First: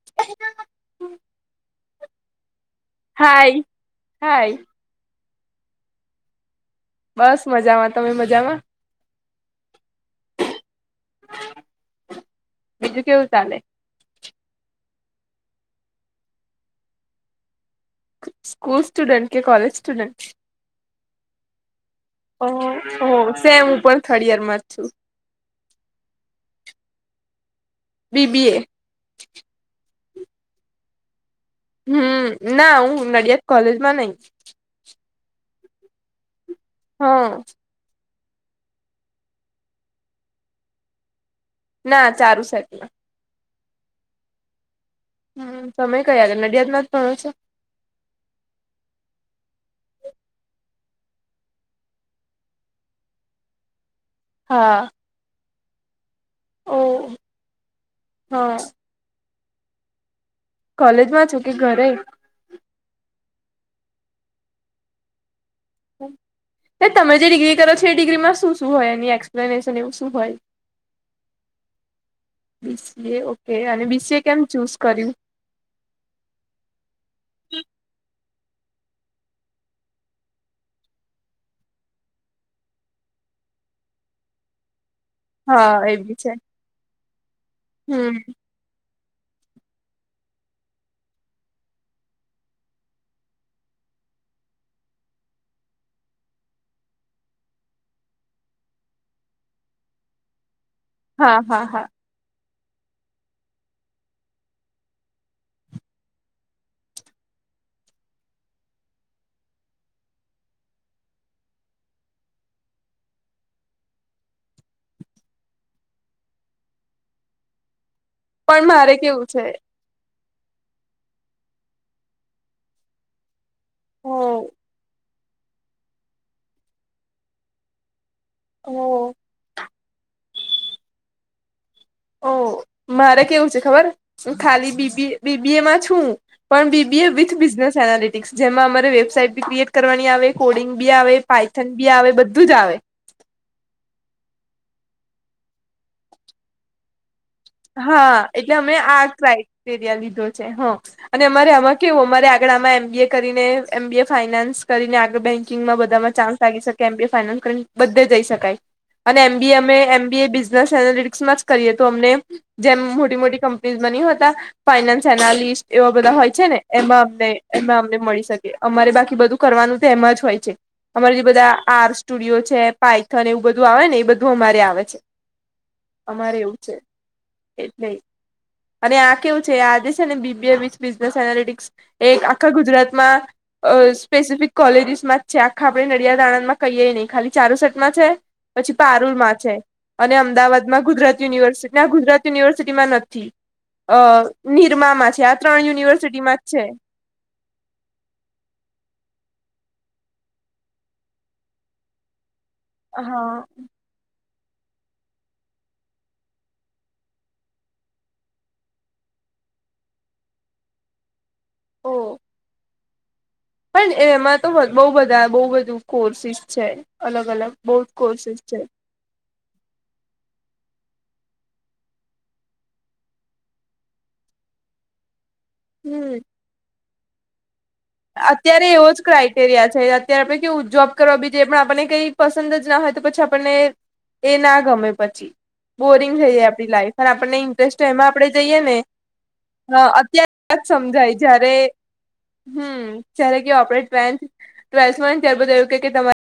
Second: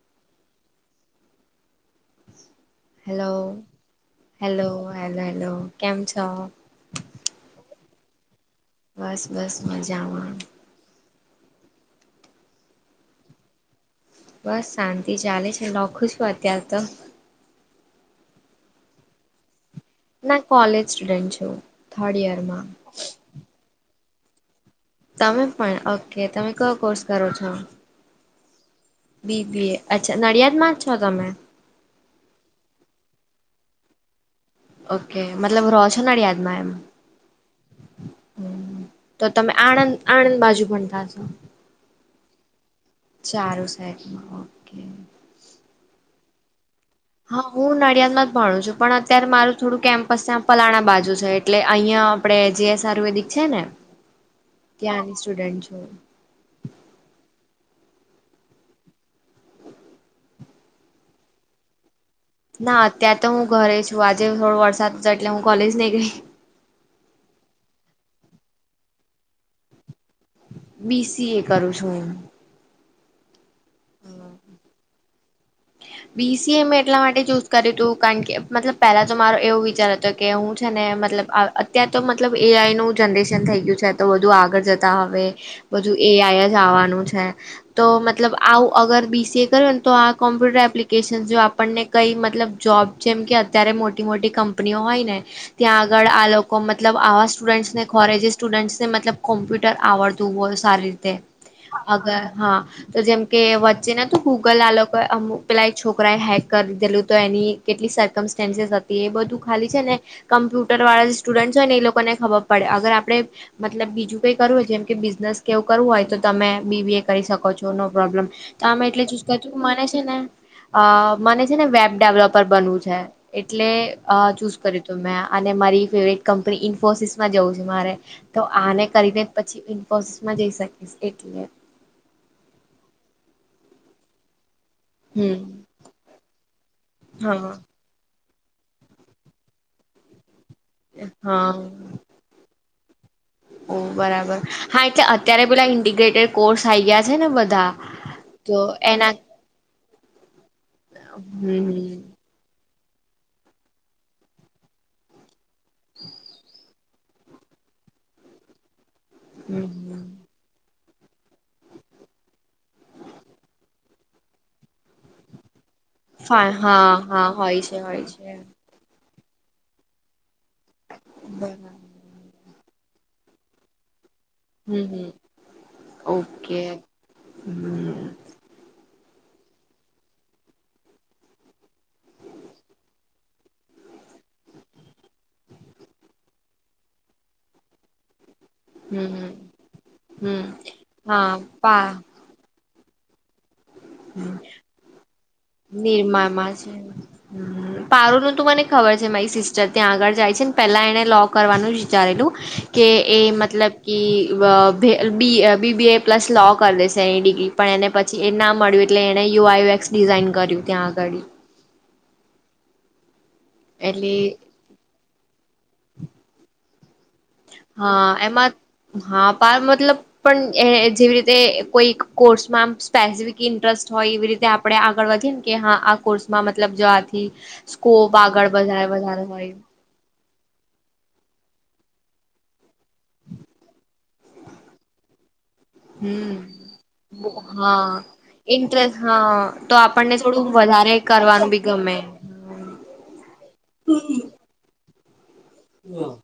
[unintelligible] Hello hi hi hello hello hello કેમ છો. બસ મજામાં તમે મજામાં. બસ બસ મજામાં. બીજું કેવું ચાલે. બસ શાંતિ ચાલે છે લખું છું અત્યારે તો. સ્કૂલ સ્ટુડન્ટ કે કોલેજ? સ્ટુડન્ટ ના કોલેજ સ્ટુડન્ટ છું થર્ડ ઈયરમાં. ઓ સેમ હું પણ થર્ડ યર માં જ છું. તમે પણ ઓકે તમે કયો કોર્સ કરો છો, બીબી એ બી બી એ. અચ્છા નળિયાદ માજ છો તમે. હમ્મ, ના હું નડિયાદ કોલેજમાં નઈ. ઓકે મતલબ રોછો નળિયાદમાં એમ. હ. હમ, તો તમે આણંદ આણંદ બાજુ ભનતા હસો. ના ચારુસેટ માં. ચારુંસેટ માં ઓકે. હમ્મ, તમે ક્યાં આગળ નડિયાદમાં જ ભણો છો? હા હું નડિયાદ માં જ ભણું છું પણ અત્યાર મારું થોડું કેમ્પસ ત્યાં પલાણા બાજુ છે. એટલે અંયા આપળે જીએસ આયુર્વેદિક છે ને હા ત્યાંની સ્ટુડન્ટ છું. ઓ, હ. કોલેજ માં છુ, કે ઘરે? ના અત્યર તો હું ઘરે છું આજે થોડો વરસાદ જ એટલે હું કોલેજ નય ગઈ. એ તમે જે ડિગ્રી કરો છો એ ડિગ્રીમાં શું શું હોય, એની એક્સપ્લેનેશન એવું શું હોય? બી સી એ કરું છું હું. બી સી એ ઓકે, અને બી સી એ કેમ ચૂઝ કર્યું? બી સી એ મેં એટલા માટે ચૂઝ કર્યું તું કાણ કે મતલબ પેલા જો મારો એવું વિચાર હતો કે હું છે ને મતલબ. અ અત્યર તો મતલબ એ આઈ નું જનરેશન થઈ ગયું છે તો બધુ આગળ જતા હવે. હા બધું એ બી છે આઈ જ આવાનું છે, તો હમ મતલબ આવું અગર બી સી એ કરું ને તો આ કોમ્પ્યુટર એપ્લિકેશન જો આપણને કંઈ મતલબ જોબ જેમ કે અત્યરે મોટી મોટી કંપનીઓ હોય ને ત્યાં આગળ આ લોકો મતલબ આવા સ્ટુડન્ટસને ખોરે જે સ્ટુડન્ટસને મતલબ કોમ્પ્યુટર આવડ તું ઓર સારી રીતે, હા હા હા અગર હા તો જેમ કે વચ્ચે નતુ ગુગલ આલો એ અમુક પેલાં એક છોકરાએ હેક કરી દિદેલું તો એની કેટલી સરર્કમસ્ટેન્સીસ હતી એ બધું ખાલી છે ને કમ્પ્યુટર વાળા જે સ્ટુડન્ટ હોય ને એ લોકોને ખબર પડે અગર આપળે મતલબ બીજું કઈ કરવું હોય જેમ કે બિઝનેસ કે એવું કરવું હોય તો તમે બી બી એ કરી શકો છો નો પ્રોબ્લેમ. તો પણ આમ મારે એટલે ચુઝ કેવું છે કચુ મને છે ને, અ મને છે ને વેબ ડેવલપર બનવું છે. એટલે અ ઓ ચૂઝ કરું તું મેં આ. અને મારી ફેવરેટ કંપની ઇન્ફોસિસ માં જવું છે મારે. તો ઓ આને કરીને પછી ઇન્ફોસિસમાં જઈ શકીશ એટલે. ઓ મારે કેવું છે ખબર ખાલી બી બી, બી બી હમ એ માં છું પણ બી બી એ વિથ હા બિઝનેસ એનાલેટિક્સ જેમાં અમારે વેબસાઈટ બી ક્રિએટ કરવાની આવે, કોડિંગ બી આવે, હા પાઇથન બી આવે, બધ ધું જ આવે. ઓ બરાબર, હા એ અત્યારે પેલા ઇન્ડિગ્રેટેડ કોર્સ આય ગ્યા છે ને બધા. હા એટલે તો અમે આ એના ક્રાઈટેરિયા લીધો છે, હ. અને અમારે હમ આમાં કેવું અમારે આગળ આમાં એમ બી એ કરીને એમ બી એ ફાયનાન્સ કરીને આગળ બેંકિંગમાં બધામાં ચાન્સ લાગી શકે એમ બી એ ફાયનાન્સ કરીને બધે જઈ શકાય અને એમ બી એ અમે હમ એમ બી એ બિઝનેસ એનાલિટિક્સમાં જ કરીએ તો અમને. જેમ મોટી મોટી કંપનીઝ માં ની હતા ફાઈનાન્સ એનાલિસ્ટ એવા બધા હોય હા છે ને હા એમાં હા અમને હોય છે એમાં અમને હોય મળી છે શકે. અમારે બાકી બધું કરવાનું તે એમાં જ હોય છે, અમાર જે બધા બરાબર આર્સ સ્ટુડિયો છે, પાયથન એવું બધું આવે ને એ બધું અમારે આવે હમ છે, હમ અમારે એવું ઓકે છે. એટલે હમ અને આ કેવું છે આજે છે ને બીબી બ બિઝનેસ એનાલટિક્સ એક આખા ગુજરાતમાં. અ સ્પેસિફિક કોલેજીસ માં જ છે આખા આપણેે નડિયાદ આણંદ માં કહીય નહી ખાલી ચારો સટમાં છે. પછી પારૂલ હમ માં છે અને હમ અમદાવાદમાં ગુજરાત હા યુનિવર્સિટી પા ગુજરાત યુનિવર્સિટીમાં નથી અ નિરમામાં છે આ ત્રણ યુનિવર્સિટીમાં જ છે. હમ પારુંલ નું તો મને ખબર છે મારી સિસ્ટર ત્યાં આગળ જાય છે ને પેલા એને લો કરવાનું વિચારેલું. કે એ હા મતલબ કે બી બીબીએ પ્લસ લો કરી દેશે એની ડિગ્રી પણ એને પછી એ ના મળ્યું એટલે એને યુઆઈએક્સ ડિઝાઇન કર્યું ત્યાં આગળ. ઓ પણ એટલે એમાં તો બહુ બધા બહુ બધું કોર્સિસ છે. અલગ અલગ બહુ જ હા કોર્સિસ એમાં છે હા પણ મતલબ પણ એ જેવી રીતે કોઈ કોર્સમાં સ્પેસિફિક ઇન્ટરેસ્ટ હોય એવી રીતે આપણે આગળ વધીએ ને કે હા આ હમ કોર્સમાં મતલબ જો આથી સ્કોપ આગળ અત્યારે એવો વધારે જ વધારે હોય ક્રાઈટેરિયા છે. ત્યારે આપણે કેવું જોબ કરવા બી જઈએ પણ આપણને કઈ પસંદ જ ના હોય તો પછી આપણને એ ના ગમે પછી બોરિંગ થઈ જાય હમ આપણી લાાઈફ અને આપણને ઇન્ટરેસ્ટ હા એમાં આપણે જઈએ ને ઇન્ટરેસ્ટ હા તો આપણને થોડું અત્યારે જ વધારે સમજાય કરવાનું જય્યારે બી ગમે હમ્મ જય્યારે કે [unintelligible] ટ્વેલ્થ ત્યારે બધા હાલો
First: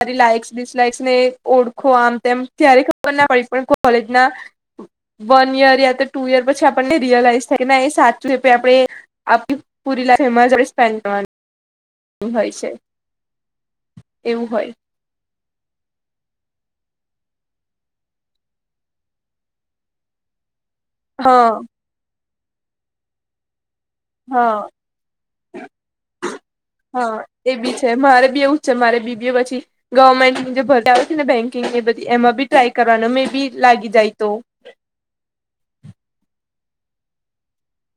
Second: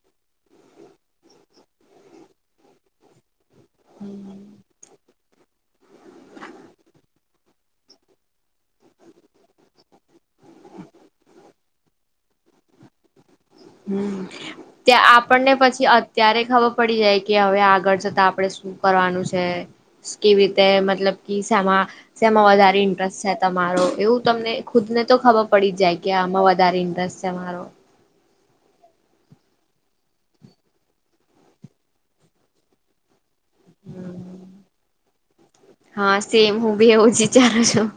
મા લાઈક્સ ડિસલાઇક્સ ને ઓળખો આમ તેમ ક્યારે ખબર ના પડી પણ કોલેજના હમ વન યર યા તો ટુ યર પછી આપણને રિયલાઈઝ થાય એ સાચું એ આપે આપ પુરી લાઈફ એમાજ સ્પેડ કરવાની હોય છે હમ્મ એવું હોય તે આ આપણને પછી અત્યારે ખબર પડી જાય કે હવે આગળ જતા આપડણે શું કરવાનું છે કે રીતે મતલબ કે હા શમા સે વધારે ઇન્ટરેસ્ટ છે તમારો એવું તમને હા ખુદ ને તો ખબર પડી જાય કે આમાં વધારે હા ઇન્ટરેસ્ટ છે એ મારો બી મારે બી એવું છે મારે બી બી પછી ગવર્મેન્ટની જે ભર આવે છે ને બેંકિંગ ની બધી એમાં બી ટ્રાય કરવાનો મે બી લાગી જાય તો હા સેમ હું બી એવું વિચારું છું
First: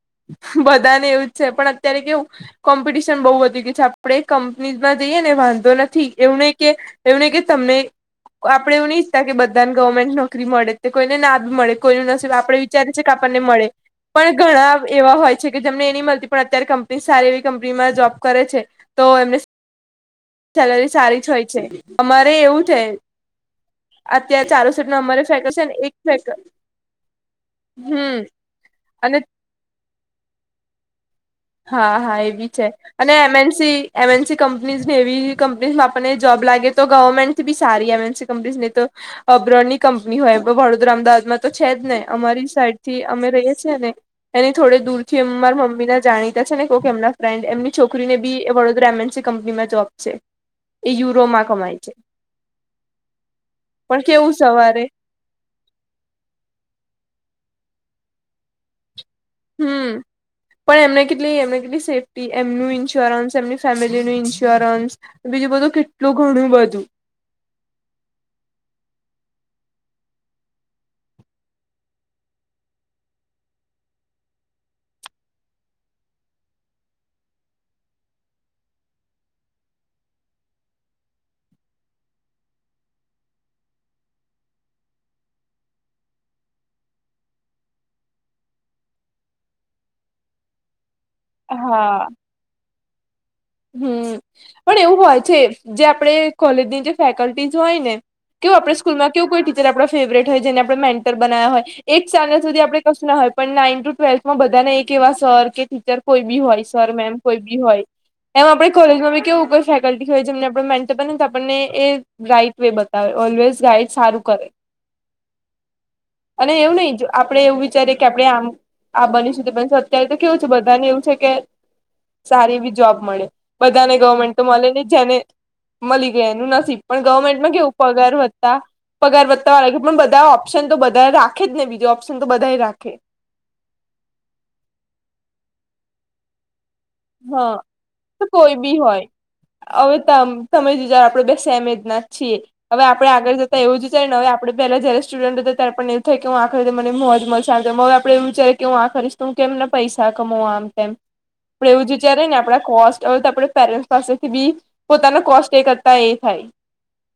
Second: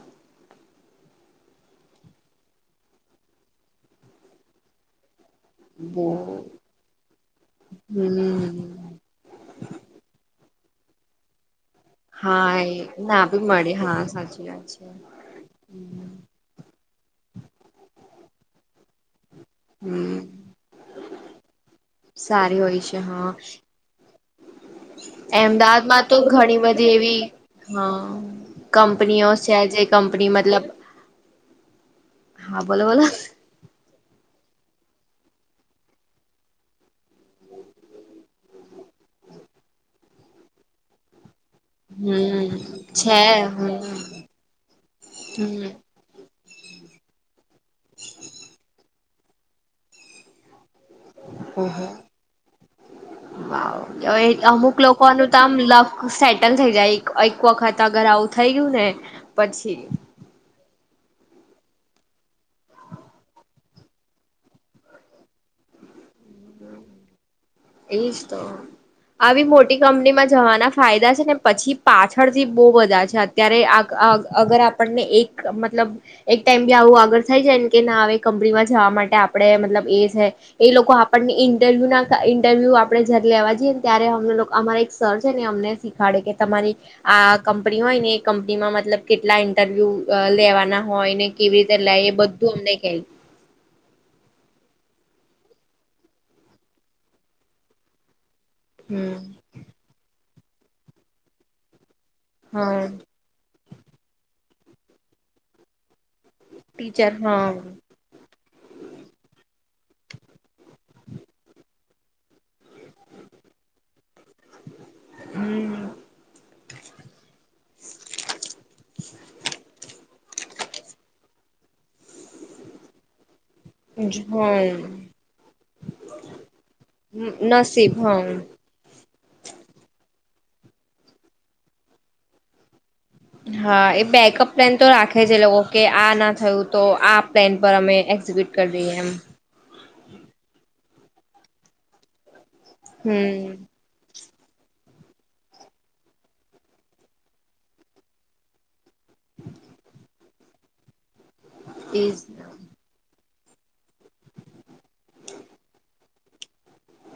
બધા ને એવું જ છે પણ અત્યારે કેવું કોમ્પિટિશન બહુ વધી ગય છે આપડે કમંપનીઝ માં જઈએ ને વાં તો નથી એવને કે એમને કે તમને હમ આપણે એવની ત્યા કે બધાને ગવર્મેન્ટ નોકરી મળે તે કોઈને ના બી મળે કોઈ હા આપડે એ વિચારી છે કે ના આપણને બી મળે મળી હા પણ સાચી વાત ઘણા છે એવા હોય છે કે જેમને એ નહી મળતી પણ અત્યારે કંપની સારી એવી કંપનીમાં જોબ કરે છે તો એમને હમ સેલરી સારી જ હોય છે અમારે સારી એવું છે હોય અત્યારે ચાલુ સેટમાં અમારે ફેકલ્ટી છે ને અમદાવાદ એક માં તો ફેક ઘણી બધી એવી હ હમ અને કંપનીઓ છે જે કંપની મતલબ હા હા એ બી છે બોલો બોલો અને M NC M NC companies ને એવી કંપની આપણને જોબ લાગે તો ગવર્મેન્ટથી બી સારી એમનસી કંપનીઝ ને તો અબ્રોડની કંપની હોય વડોદરા અમદાવાદમાં તો છે જ ને અમારી હમ સાઈડ થી છે અમે રહીએ હમ છીએ ને એની થોડે દૂર થી અ મારા હમ મમ્મી ના જાણી ત્યાં છે ને કોક એમના ફ્રેન્ડ એમની છોકરીને બી વડોદરા એમ એન સી કંપનીમાં જોબ છે એ યુરોમાં કમાય ઓહો છે પણ કેવું સવારે કોનું તો આમ લક સેટલ થઈ જાય એક વખત અગર આવું થઈ ગયું ને પછી હમ પણ એમને કેટલી એમને કેટલી સેફ્ટી એમનું ઈન્સ્યોરન્સ એમની ફેમિલીનું ઇન્સ્યોરન્સ બીજું બધું કેટલું ઘણું બધું એજ તો આવી મોટી કંપનીમાં જવાના ફાયદા છે ને પછી પાછળથી બહ બધા છે ત્યારે આ અગર આપણને એક મતલબ એક ટાઈમ બી આવું આગળ થઈ જાયને કે ના કંપનીમાં જવા માટે આપણે મતલબ એ છે એ લોકો આપણને ઇન્ટરવ્યુ ઇન્ટરવ્યૂ આપણે જ્યારે લેવા જઈએ ને ત્યારે અમને લોકો અમારા એક સર છે ને અમને શીખાડે કે તમારી આ કંપની હોય ને એ કંપનીમાં મતલબ કેટલા ઇન્ટરવ્યુ લેવાના હોય ને કેવી રીતે લાય એ બધું અમને કેય હમ્મ પણ એવું હોય છે જે આપણે કોલેજની જે ફેકલ્ટીસ હોય ને કેવું આપણે સ્કૂલમાં હમ કેવું કોઈ ટીચર આપણે ફેવરેટ હોય જેને આપણે મેન્ટર બનાવ્યા હોય એટ સ્ટેન્ડ સુધી આપણે હા કશું ના હોય પણ નાઈન ટુ ટ્વેલ્થમાં બધાના એક એવા સર કે ટીચર કોઈ બી હોય સર મેમ ટીચર કોઈ હા બી હોય એમ આપણે કોલેજમાં બી કેવું કોઈ ફેકલ્ટી હોય જેમને આપણે મેન્ટ બનેને તો આપણને એ રાઇટ વે બતાવે ઓલવેઝ ગાઈડ સારું કરે. હમ અને એવું નહી જો આપડે એવું વિચારીએ કે આપડે આમ. આ બની છું તો બની છું અત્યારે તો કેવું છે કે બધાને એવું છે કે સારી એવી જોબ મળે. બધાને ગવર્મેન્ટ તો મલે ની હમ જેને મલી ગઈ એનું નસીબ પણ ગવર્મેન્ટમાં કેવું નસીબ પગાર હમ હોતા પગાર વધતા વાળા કે મને બધા ઓપ્શન તો બધા રાખે જ ને બીજો ઓપ્શન તો બધાય રાખે. હા એ બેકઅપ પ્લાન તો રાખે છે લોકો કે આ ના થયું. તો આ પ્લાન હા પર અમે તો એક્ઝીક્યુટ કોઈ કર બી દઈએ એમ. હોય હવે તમ તમે જ આપડે બે સમ એજ ના જ છીએ. હવે આપણે આગળ જતા હમ એવું જ વિચાર્યું ને હવે આપણે પેલા જ્યારે સ્ટુડન્ટ હતો ત્યારે પણ એવું થાય કે હું આ કરું તો મને મોજ મળશે આ હવે આપડ એવું વિચારે કે હું આ કરીશ. તો હું કેમના પૈસા કમાવ આમ તેમ. આપણે એવું જ એજ વિચારીએ ને આપડા કોસ્ટ હવે તો આપણે પેરેન્ટ પાસેથી બી પોતાના કોસ્ટ એ કરતા એ થાય.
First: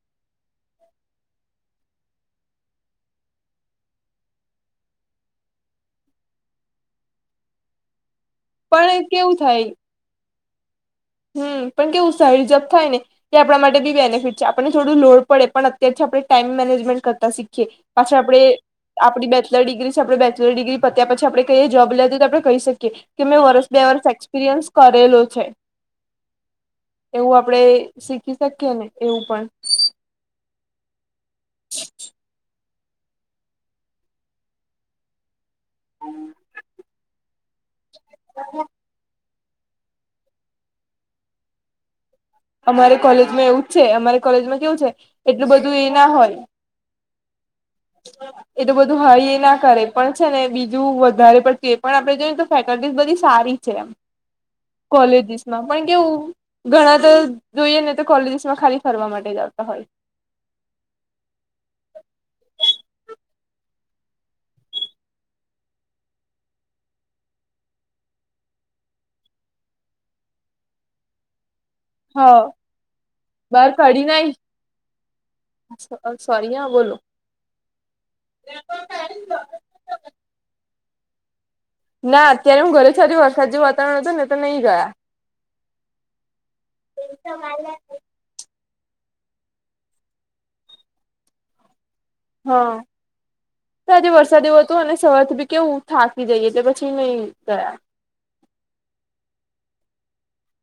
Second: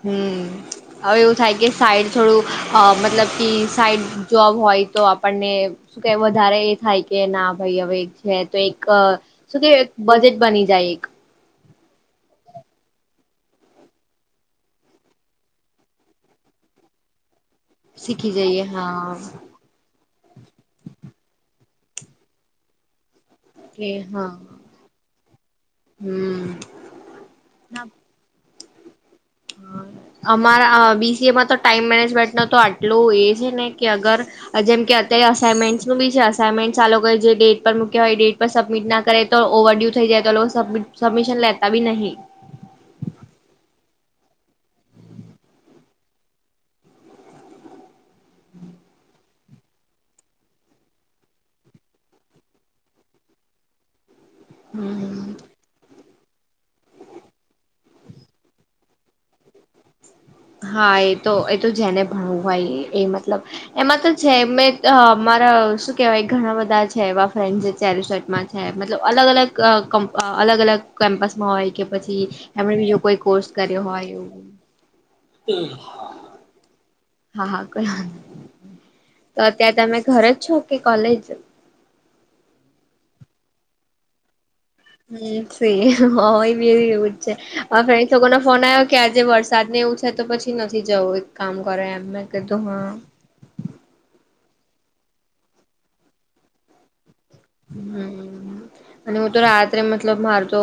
હમ હવે એવું થાય કે સાઈડ થોડું અ મતલબ કે સાઈડ જોબ હોય તો આપણને શું કેવાય વધારે એ થાય કે ના ભાઈ હવે છે તો એક પણ કેવું શું થાય કે બજેટ બની જાય એક. હમ પણ કેવું સંયોજક થાય ને તે આપણા માટે બી બેનિફિટ છે. આપણને થોડું લોડ પડે પણ અત્યારથી આપણે ટાઈમ મેનેજમેન્ટ કરતા શી ખીએ. પાછા શીખી આપડે જઈએ હા આપડી બે ચલર ડિગ્રી છે. આપણે બેચલર ડિગ્રી પત્યા પછી આપણે કયા જોબ લેતી તો આપણે કહી શકીએ. કે મેં વર્ષ કે બે વર્ષ હા એક્સપિરિયન્સ કરેલો છે. હમ એવું આપડે ના શીખી શકીએ ને એવું પણ. અમારા બીસીએમાં તો ટાઈમ મેનેજમેન્ટનો તો આટલો એ છે ને કે અગર અ જેમ કે અત્યારે અસાઇનમેન્ટ નું બી છે અસાઇનમેન્ટ આ લોકોએ જે ડેટ પર મુક કેય ડેટ પર સબમિટ ના કરે તો ઓવરડ્યુ થઈ જાય તો લો સબ સબમિશન લેતા બી નહીં. અમારે કોલેજમાં એવું જ છે. અમારે કોલેજમાં કેવું છે એટલું બધું એ ના હોય. [inaudible] એ તો બધું હાઈ એ ના કરે પણ છે ને બીજું વધારે પડતું એ પણ આપડે જોઈએ ને તો ફેકલ્ટી બધી સારી છે એમ. કોલેજીસમાં પણ કેવું ઘણા તો જોઈએ ને તો કોલેજીસમાં ખાલી ફરવા માટે જ આવતા હોય. હા એ તો એ તો જેને ભણું હોય એ મતલબ એમાં તો છે મેં મારા શું કેવાય ઘણા બધા છે એવા ફ્રેન્ડ જે ચાલી સેટમાં છે મતલબ અલગ અલગ અલગ અલગ કેમ્પસમાં હોય. કે પછી હા એમણે બીજો કોઈ કોર્સ બહાર કર્યો કાઢી હોય ના એવું. સોરી હા. બોલો હા હા કઈ વાંધો નહીં. તો અત્યાર તમે ઘર જ છો કે કોલેજ? ના અત્યારે હું ઘરે છું આજે વરસાદ જેવું વાતાવરણ હતું ને તો નહી ગયા. હમ સી હોય બી એવું જ છે. [inaudible] લોકોને ફોન આયો કે આજે વરસાદ ને એવું છે તો પછી નથી જવું એક કામ કરો એમ. કીધું હહ હા તો આજે વરસાદ જેવું હતું અને સવારથી બી કેવું થાકી જઈ એટલે પછી નહી ગયા. હમ અને હું તો રાત્રે મતલબ મારતો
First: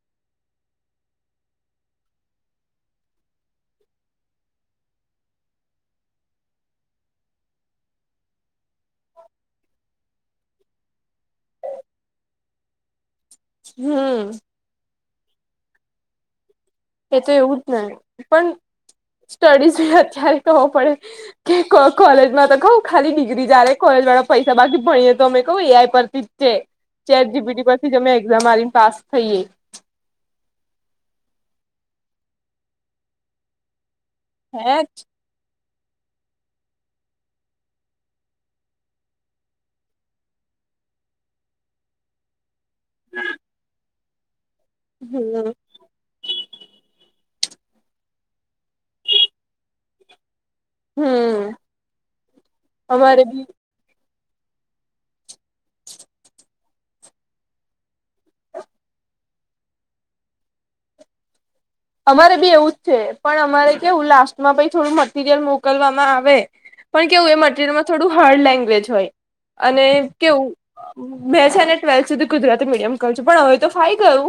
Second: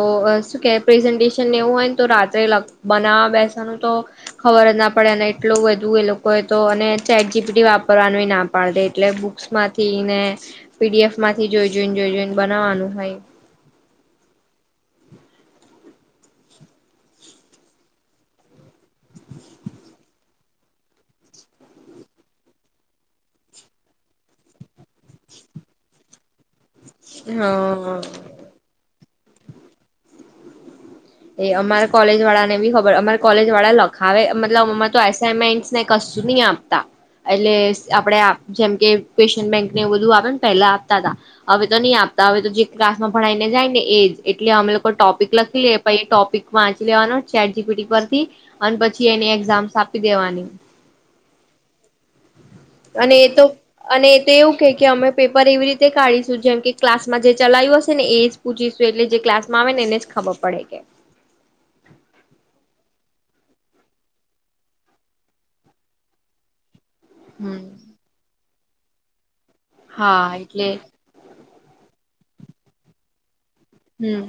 શું કેવય પ્રેઝન્ટેશન એવું હોય ને તો રાત્રે લખ બનાવા બેસવાનું તો. ખબર જ ના પડે અને એટલું બધું એ લોકોએ તો અને ચેટ જીપીડી વાપરવાનું એ ના પાડ દે એટલે બુક સમાંથી ને પીડીએફ માંથી જોઈ જોઈને જોઈ જોઈને બનાવાનું હોય. હમ એતો એવું જ ને. પન સ્ટડીઝ અત્યારે કરવો પડે. કે કો કોલેજમાં તો કહું ખાલી ડિગ્રી જ આલે કોલેજ વાળા પૈસા બાકી ભણીએ તો અમે કહું એઆઈ પર ઠીક છે. ચેટ જી પી ટી પરથી જ અમે હા એક્ઝામ આલીને પાસ થઈએે. એ અમારા કોલેજ વાળા ને બી ખબર અમારા કોલેજ વાળા લખાવે મતલબ હે અમે તો આઈસ એસામેન્ટ્સને કશું નહી આપતા. એટલે આપડે જેમ કે કે્ેશિયન બેંક ને એ બધું આપે ને પહેલા આપતા તા હવે તો નહીં આપતા હવે તો જે ક્લાસમાં ભણાઈને જાય ને એજ એટલે અમે લોકો ટોપિક હમ લખી લે પહી એ ટોપિક વાંચી લેવાનો ચેટ જી પી ટી પરથી અને પછી એની એક્ઝામ્સ આપી દેવાની. હમ અને અમારે એ તો બી અને એતો એવું કે કે અમે પેપર એવી રીતે કાઢીશું જેમ કે ક્લાસમાં જે ચલાયું હશે ને એ જ પૂછીશું એટલે જે ક્લાસ માં આવે ને એને જ ખબર પડે કે. અમારે બી એવું જ છે. પણ અમારે કેવું લાસ્ટમાં પહી થોડું મટીરિયલ મોકલવામાં આવે પણ કેવું એ હમ મટીરિયલમાં થોડું હાર્ડ લેંગ્વેજ હોય અને હા એટલે કેવું મેં છે અનેને ટ્વેલ્થ સુધી ગુજરાતી મીડિયમ કરું છું પણ હવે તો થાય ગયું હમ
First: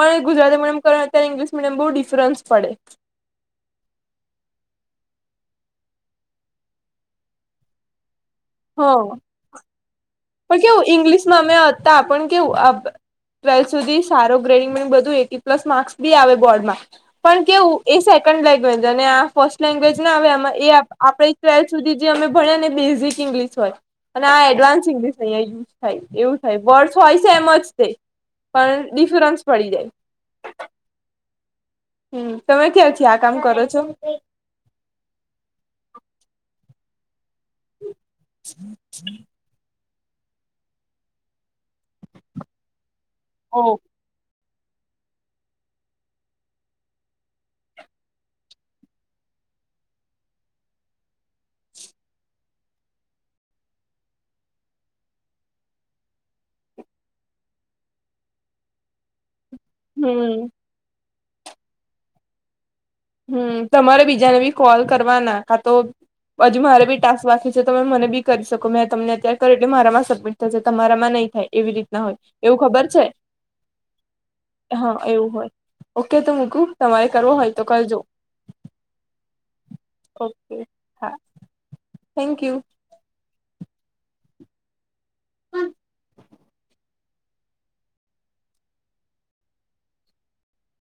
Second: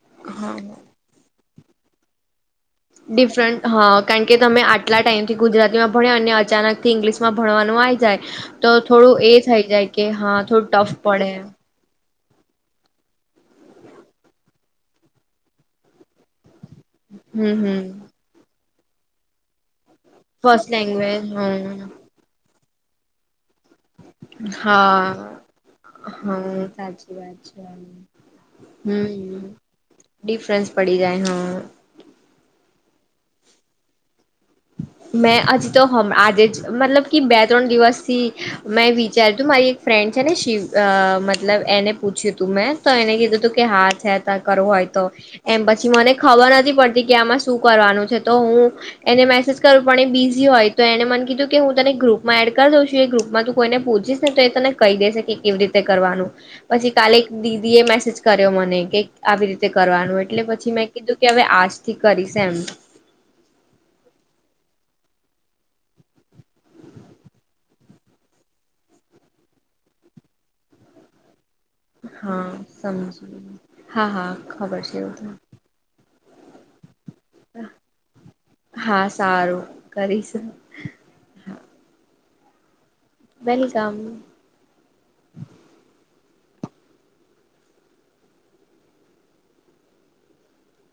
પણ હા ગુજરાતી મીડિયમ કર્યા અત્યારે ઇંગ્લિશ મીડિયમ બહુ ડિફરન્સ પડે. ડિફરન્ટ હા કારણ કે તમે આટલા ટાઈમથી ગુજરાતીમાં ભણે અને અચાનક થી ઇંગ્લિશ માં ભણવાનું આ જાય તો હ થોડું એ થઈ જાય કે હા થોડું ટફ પડે. તો આપણ કેવું અબ ટ્વેલ્થ સુધી સારો ગ્રેડિંગ બધું એટી પ્લસ માર્ક્સ બી આવે બોર્ડમાં. પણ હમ હમ કેવું એ સેકન્ડ લેગ્વેજ અને આ ફર્સ્ટ લેંગ્વેજ ના આવેમાં એ ફર્સ્ટ લેંગ્વેજ આપડે ટ્વેલ્થ સુધી હમ જે અમે ભણ્યા ને એ બેઝિક ઇંગ્લિશ હોય. અને આ એડવાન્સ ઇંગ્લિશ અહંયા હા યુઝ થાય એવું હા થાય વર્ડસ હોય છે એમ જ તે. પણ ડિફરન્સ હમ્મ, પડી જાય ડિફરન્સ પડી જાય હા. હમ્મ, તમે ક્યારથી આ કામ કરો છો? મેં હજી તો હ આજે જ મતલબ કે બે ત્રણ દિવસથી મેં વિચાર તું મારી એક ફ્રેન્ડ છે ને શિવ અહ મતલબ એને પૂછ્યું હતું મેં તો એને કીધું હતું કે હા છે તાર કરવું હોય તો. એમ પછી મને ખબર નથી પડતી કે આમાં શું કરવાનું છે તો હું એને મેં સીસ કાર પણ એ બીઝી હોય તો એને મને કીધું કે હું તને ગ્રુપમાં એડ કરી દઉં છું ગ્રુપમાં તો કોઈને પૂછીજ ને તો એ તને કહી દેસે કે કેવી રીતે કરવાનું પછી કાલે એક દીદી એ મેસેજ કર્યો મને કે આવી રીતે કરવાનું હમ એટલે પછી મેં કીધું કે હવે આજ થી કરીશ એમ. હમ્મ, તમારે બીજાને બી કોલ કરવાના કા તો હજુ મારે બી ટાસ્ક બાખી છે તમે મને બી કરી શકો મેં તમને અત્યારે કરો એટલે મારામાં સબમિટ થશે તમારામાં નહી થાય એવી રીત ના હોય એવું હા ખબર છે. સમજી હા હા ખબર હા, છે તો એવું હોય. ઓકે તો મુકુ તમારે કરવો હોય તો કરજો હા સારું કરીશ ઓકે હા. Thank you. વેલકમ.